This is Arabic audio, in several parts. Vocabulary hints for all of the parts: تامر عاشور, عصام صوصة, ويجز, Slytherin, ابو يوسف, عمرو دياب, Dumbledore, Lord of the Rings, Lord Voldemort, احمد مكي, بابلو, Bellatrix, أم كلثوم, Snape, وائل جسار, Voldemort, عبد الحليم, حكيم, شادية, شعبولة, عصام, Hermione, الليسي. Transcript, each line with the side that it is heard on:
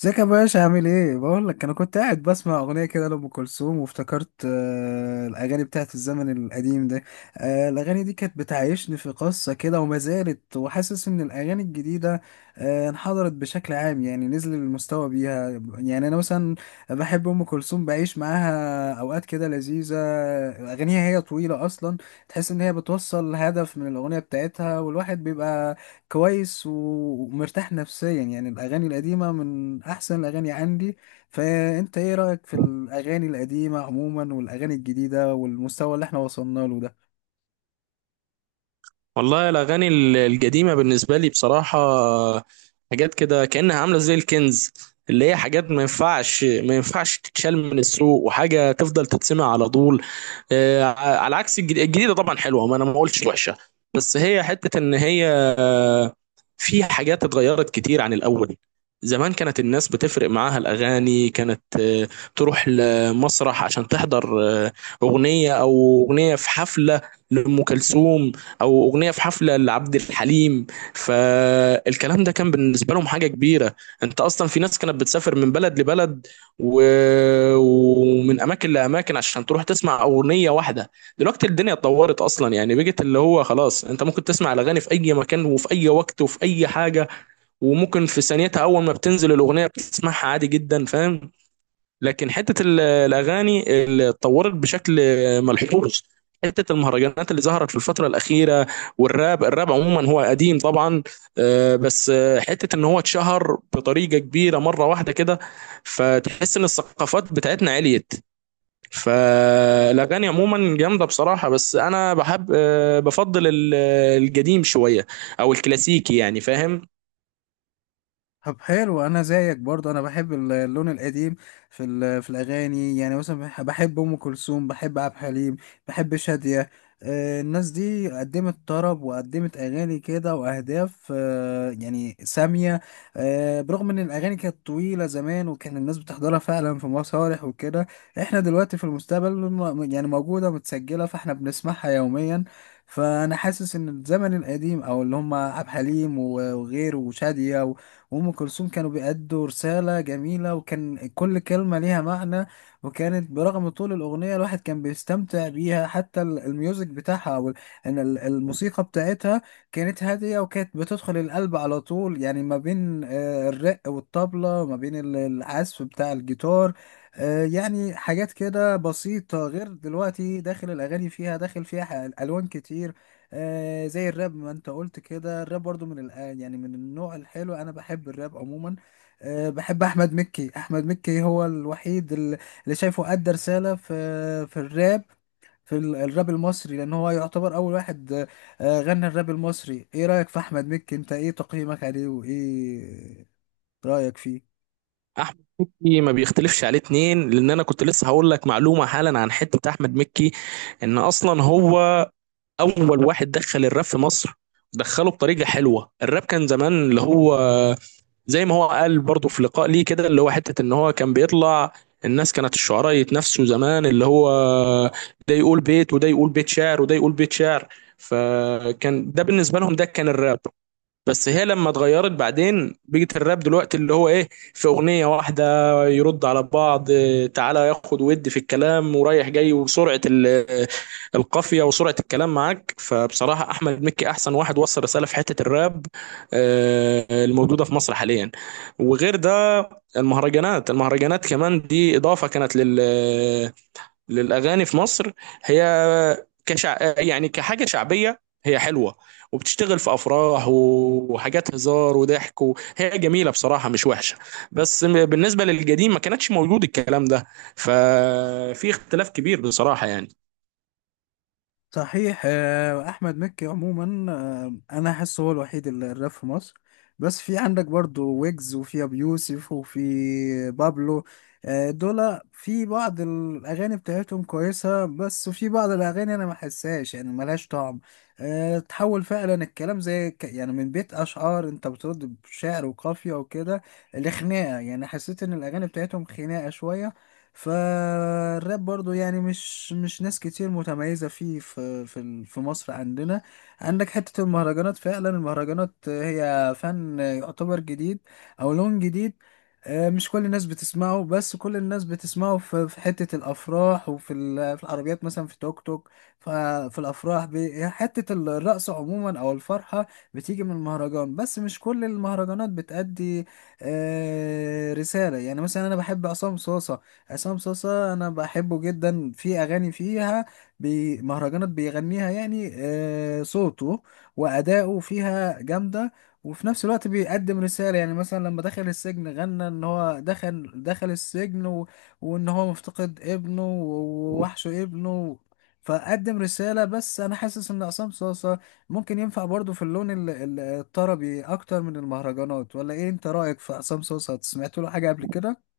left: ازيك يا باشا، عامل ايه؟ بقول لك انا كنت قاعد بسمع اغنيه كده لام كلثوم، وافتكرت الاغاني بتاعت الزمن القديم ده. الاغاني دي كانت بتعيشني في قصه كده وما زالت، وحاسس ان الاغاني الجديده انحدرت بشكل عام، يعني نزل المستوى بيها. يعني انا مثلا بحب ام كلثوم، بعيش معاها اوقات كده لذيذه. اغانيها هي طويله اصلا، تحس ان هي بتوصل هدف من الاغنيه بتاعتها، والواحد بيبقى كويس ومرتاح نفسيا. يعني الأغاني القديمة من أحسن الأغاني عندي. فأنت إيه رأيك في الأغاني القديمة عموما والأغاني الجديدة والمستوى اللي احنا وصلنا له ده؟
right: والله الأغاني القديمة بالنسبة لي بصراحة، حاجات كده كأنها عاملة زي الكنز، اللي هي حاجات ما ينفعش ما ينفعش تتشال من السوق وحاجة تفضل تتسمع على طول. آه، على عكس الجديدة طبعا حلوة، ما أنا ما قلتش وحشة، بس هي حتة إن هي في حاجات اتغيرت كتير عن الأول. زمان كانت الناس بتفرق معاها الأغاني، كانت تروح لمسرح عشان تحضر أغنية، أو أغنية في حفلة لأم كلثوم، أو أغنية في حفلة لعبد الحليم. فالكلام ده كان بالنسبة لهم حاجة كبيرة. أنت أصلا في ناس كانت بتسافر من بلد لبلد و... ومن أماكن لأماكن عشان تروح تسمع أغنية واحدة. دلوقتي الدنيا اتطورت اصلا، يعني بقت اللي هو خلاص انت ممكن تسمع الاغاني في اي مكان وفي اي وقت وفي اي حاجه، وممكن في ثانيتها اول ما بتنزل الاغنيه بتسمعها عادي جدا، فاهم؟ لكن حته الاغاني اللي اتطورت بشكل ملحوظ، حته المهرجانات اللي ظهرت في الفتره الاخيره، والراب. الراب عموما هو قديم طبعا، آه، بس آه، حته ان هو اتشهر بطريقه كبيره مره واحده كده. فتحس ان الثقافات بتاعتنا عليت، فالاغاني عموما جامده بصراحه. بس انا بحب، بفضل القديم شويه، او الكلاسيكي يعني، فاهم؟
left: طب حلو، انا زيك برضه، انا بحب اللون القديم في في الاغاني. يعني مثلا بحب ام كلثوم، بحب عبد الحليم، بحب شادية. الناس دي قدمت طرب، وقدمت اغاني كده واهداف يعني سامية. برغم ان الاغاني كانت طويلة زمان، وكان الناس بتحضرها فعلا في مسارح وكده، احنا دلوقتي في المستقبل يعني موجودة متسجلة، فاحنا بنسمعها يوميا. فانا حاسس ان الزمن القديم، او اللي هم عبد الحليم وغيره وشادية وأم كلثوم، كانوا بيأدوا رسالة جميلة، وكان كل كلمة ليها معنى. وكانت برغم طول الأغنية الواحد كان بيستمتع بيها، حتى الميوزك بتاعها، أو إن الموسيقى بتاعتها كانت هادية، وكانت بتدخل القلب على طول. يعني ما بين الرق والطبلة، ما بين العزف بتاع الجيتار. يعني حاجات كده بسيطة، غير دلوقتي داخل الأغاني فيها، داخل فيها ألوان كتير. زي الراب، ما انت قلت كده، الراب برضو من يعني من النوع الحلو، انا بحب الراب عموما. بحب احمد مكي. احمد مكي هو الوحيد اللي شايفه ادى رسالة في الراب، في الراب المصري، لان هو يعتبر اول واحد غنى الراب المصري. ايه رأيك في احمد مكي؟ انت ايه تقييمك عليه، وايه رأيك فيه؟
right: احمد مكي ما بيختلفش عليه اتنين، لان انا كنت لسه هقول لك معلومه حالا عن حته احمد مكي. ان اصلا هو اول واحد دخل الراب في مصر، دخله بطريقه حلوه. الراب كان زمان اللي هو، زي ما هو قال برضه في لقاء ليه كده، اللي هو حته ان هو كان بيطلع. الناس كانت الشعراء يتنافسوا زمان، اللي هو ده يقول بيت، وده يقول بيت شعر، وده يقول بيت شعر، فكان ده بالنسبه لهم، ده كان الراب. بس هي لما اتغيرت بعدين بقت الراب دلوقتي اللي هو ايه، في اغنيه واحده يرد على بعض، آه، تعالى ياخد ود في الكلام ورايح جاي وسرعه القافيه وسرعه الكلام معاك. فبصراحه احمد مكي احسن واحد وصل رساله في حته الراب، آه، الموجوده في مصر حاليا. وغير ده، المهرجانات كمان دي اضافه كانت للاغاني في مصر. هي كشع... يعني كحاجه شعبيه، هي حلوه وبتشتغل في افراح وحاجات هزار وضحك، وهي جميله بصراحه، مش وحشه. بس بالنسبه للقديم ما كانتش موجود الكلام ده، ففي اختلاف كبير بصراحه يعني.
left: صحيح. احمد مكي عموما، انا احس هو الوحيد اللي الراب في مصر. بس في عندك برضو ويجز، وفي ابو يوسف، وفي بابلو. دول في بعض الاغاني بتاعتهم كويسه، بس في بعض الاغاني انا ما احسهاش، يعني ملهاش طعم. تحول فعلا الكلام، زي يعني من بيت اشعار، انت بترد بشعر وقافيه وكده، لخناقه. يعني حسيت ان الاغاني بتاعتهم خناقه شويه. فالراب برضو يعني مش ناس كتير متميزة فيه، في مصر عندنا. عندك حتة المهرجانات. فعلا المهرجانات هي فن يعتبر جديد، أو لون جديد. مش كل الناس بتسمعه، بس كل الناس بتسمعه في حتة الأفراح، وفي ال- في العربيات، مثلا في توك توك. ففي الأفراح حتة الرقص عموما، أو الفرحة بتيجي من المهرجان. بس مش كل المهرجانات بتأدي رسالة. يعني مثلا أنا بحب عصام صوصة، عصام صاصا، انا بحبه جدا. في اغاني فيها بي مهرجانات بيغنيها، يعني صوته واداؤه فيها جامده، وفي نفس الوقت بيقدم رساله. يعني مثلا لما دخل السجن، غنى ان هو دخل السجن، وان هو مفتقد ابنه، ووحشه ابنه، فقدم رسالة. بس أنا حاسس إن عصام صاصا ممكن ينفع برضو في اللون الطربي أكتر من المهرجانات. ولا إيه أنت رأيك في عصام صاصا؟ سمعت له حاجة قبل كده؟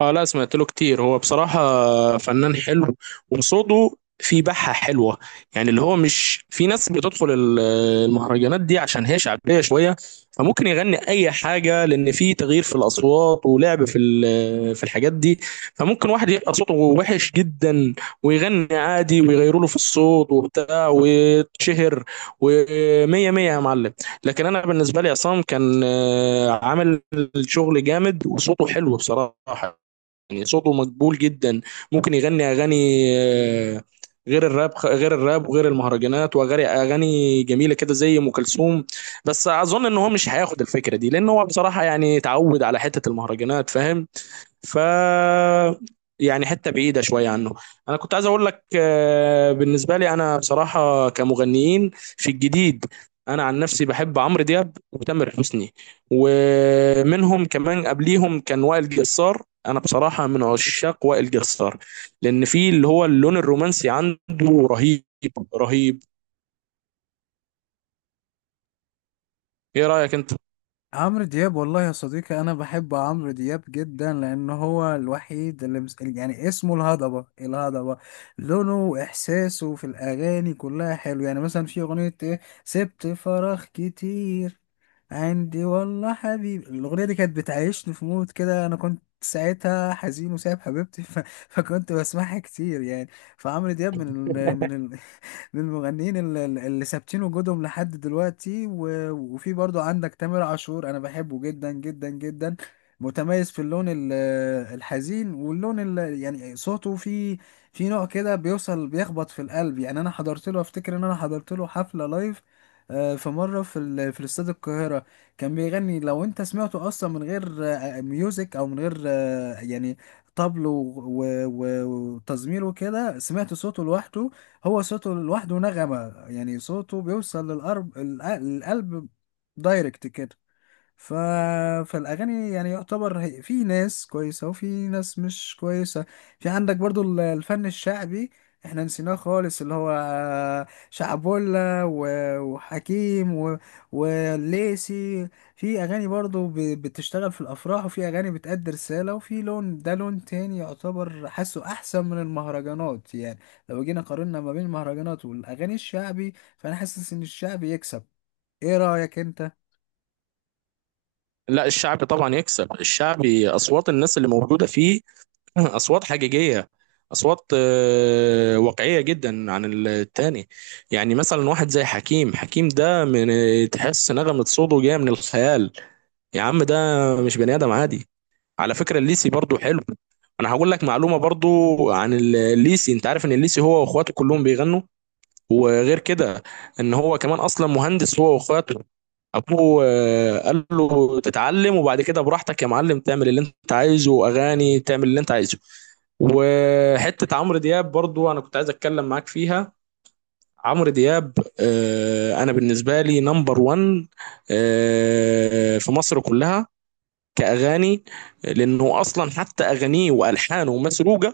right: اه لا، سمعت له كتير، هو بصراحة فنان حلو وصوته في بحة حلوة. يعني اللي هو مش في ناس بتدخل المهرجانات دي عشان هي شعبية شوية، فممكن يغني أي حاجة، لأن في تغيير في الأصوات ولعب في في الحاجات دي. فممكن واحد يبقى صوته وحش جدا ويغني عادي ويغيروا له في الصوت وبتاع ويتشهر ومية مية يا معلم. لكن أنا بالنسبة لي عصام كان آه، عامل شغل جامد وصوته حلو بصراحة، يعني صوته مقبول جدا. ممكن يغني اغاني، آه، غير الراب، غير الراب وغير المهرجانات، واغاني، اغاني جميله كده زي ام كلثوم. بس اظن ان هو مش هياخد الفكره دي، لان هو بصراحه يعني اتعود على حته المهرجانات، فاهم؟ ف يعني حته بعيده شويه عنه. انا كنت عايز اقول لك آه، بالنسبه لي انا بصراحه كمغنيين في الجديد، انا عن نفسي بحب عمرو دياب وتامر حسني، ومنهم كمان قبليهم كان وائل جسار. انا بصراحه من عشاق وائل جسار، لان في اللي هو اللون الرومانسي عنده رهيب، رهيب. ايه رايك انت؟
left: عمرو دياب، والله يا صديقي، انا بحب عمرو دياب جدا، لان هو الوحيد اللي يعني اسمه الهضبه. الهضبه لونه واحساسه في الاغاني كلها حلو. يعني مثلا في اغنيه ايه سبت فراغ كتير عندي، والله حبيبي. الاغنيه دي كانت بتعيشني في مود كده، انا كنت ساعتها حزين وسايب حبيبتي فكنت بسمعها كتير يعني. فعمرو دياب من من المغنيين اللي ثابتين وجودهم لحد دلوقتي. وفي برضو عندك تامر عاشور، انا بحبه جدا جدا جدا. متميز في اللون الحزين، واللون يعني صوته في نوع كده بيوصل، بيخبط في القلب. يعني انا حضرت له، افتكر ان انا حضرت له حفلة لايف في مرة في في استاد القاهرة. كان بيغني، لو انت سمعته اصلا من غير ميوزك، او من غير يعني طبل و- و- وتزمير وكده، سمعت صوته لوحده. هو صوته لوحده نغمة، يعني صوته بيوصل للقرب القلب، دايركت كده. ف... فالاغاني يعني يعتبر، في ناس كويسه وفي ناس مش كويسه. في عندك برضو الفن الشعبي، احنا نسيناه خالص، اللي هو شعبولة وحكيم والليسي. في اغاني برضو بتشتغل في الافراح، وفي اغاني بتأدي رسالة، وفي لون. ده لون تاني يعتبر، حاسه احسن من المهرجانات. يعني لو جينا قارنا ما بين المهرجانات والاغاني الشعبي، فانا حاسس ان الشعبي يكسب. ايه رأيك انت؟
right: لا، الشعبي طبعا يكسب. الشعبي اصوات الناس اللي موجوده فيه، اصوات حقيقيه، اصوات آه، واقعيه جدا عن التاني. يعني مثلا واحد زي حكيم، حكيم ده من، تحس نغمه صوته جايه من الخيال. يا عم ده مش بني ادم عادي. على فكره الليسي برضو حلو، انا هقول لك معلومه برضو عن الليسي. انت عارف ان الليسي هو واخواته كلهم بيغنوا؟ وغير كده، ان هو كمان اصلا مهندس هو واخواته. ابوه آه، قال له تتعلم وبعد كده براحتك يا معلم، تعمل اللي انت عايزه، واغاني تعمل اللي انت عايزه. وحته عمرو دياب برضو انا كنت عايز اتكلم معاك فيها. عمرو دياب آه، انا بالنسبه لي نمبر 1 في مصر كلها كاغاني، لانه اصلا حتى اغانيه والحانه مسروقه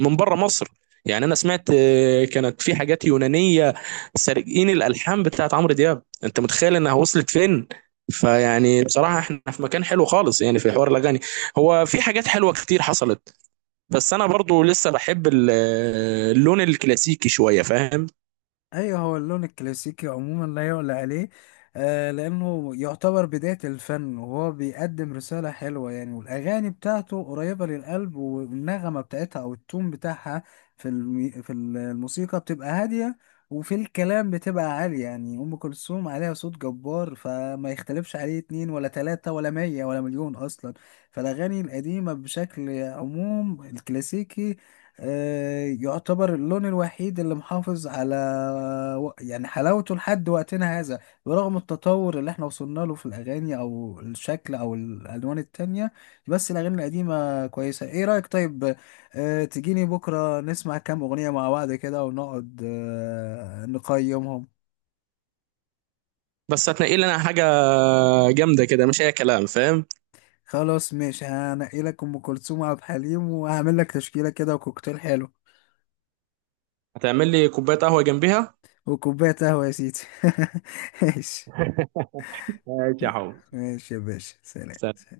right: من بره مصر. يعني انا سمعت آه، كانت في حاجات يونانيه سارقين الالحان بتاعت عمرو دياب، انت متخيل انها وصلت فين؟ فيعني بصراحه احنا في مكان حلو خالص يعني في حوار الاغاني، هو في حاجات حلوه كتير حصلت. بس انا برضو لسه بحب اللون الكلاسيكي شويه، فاهم؟
left: ايوه، هو اللون الكلاسيكي عموما لا يعلى عليه. لانه يعتبر بداية الفن، وهو بيقدم رسالة حلوة يعني، والاغاني بتاعته قريبة للقلب، والنغمة بتاعتها او التون بتاعها في في الموسيقى بتبقى هادية، وفي الكلام بتبقى عالية. يعني ام كلثوم عليها صوت جبار، فما يختلفش عليه اتنين ولا تلاتة ولا مية ولا مليون اصلا. فالاغاني القديمة بشكل عموم الكلاسيكي يعتبر اللون الوحيد اللي محافظ على يعني حلاوته لحد وقتنا هذا، برغم التطور اللي احنا وصلنا له في الأغاني أو الشكل أو الألوان التانية. بس الأغاني القديمة كويسة. ايه رأيك؟ طيب، تجيني بكرة نسمع كام أغنية مع بعض كده، ونقعد نقيمهم.
right: بس هتنقي لي انا حاجه جامده كده، مش اي كلام، فاهم؟
left: خلاص ماشي، هنقي لك أم كلثوم وعبد الحليم، وهعمل لك تشكيلة كده وكوكتيل حلو،
right: هتعمل لي كوبايه قهوه جنبيها؟
left: وكوباية قهوة يا سيدي. ماشي،
right: ماشي يا حب.
left: ماشي يا باشا، سلام.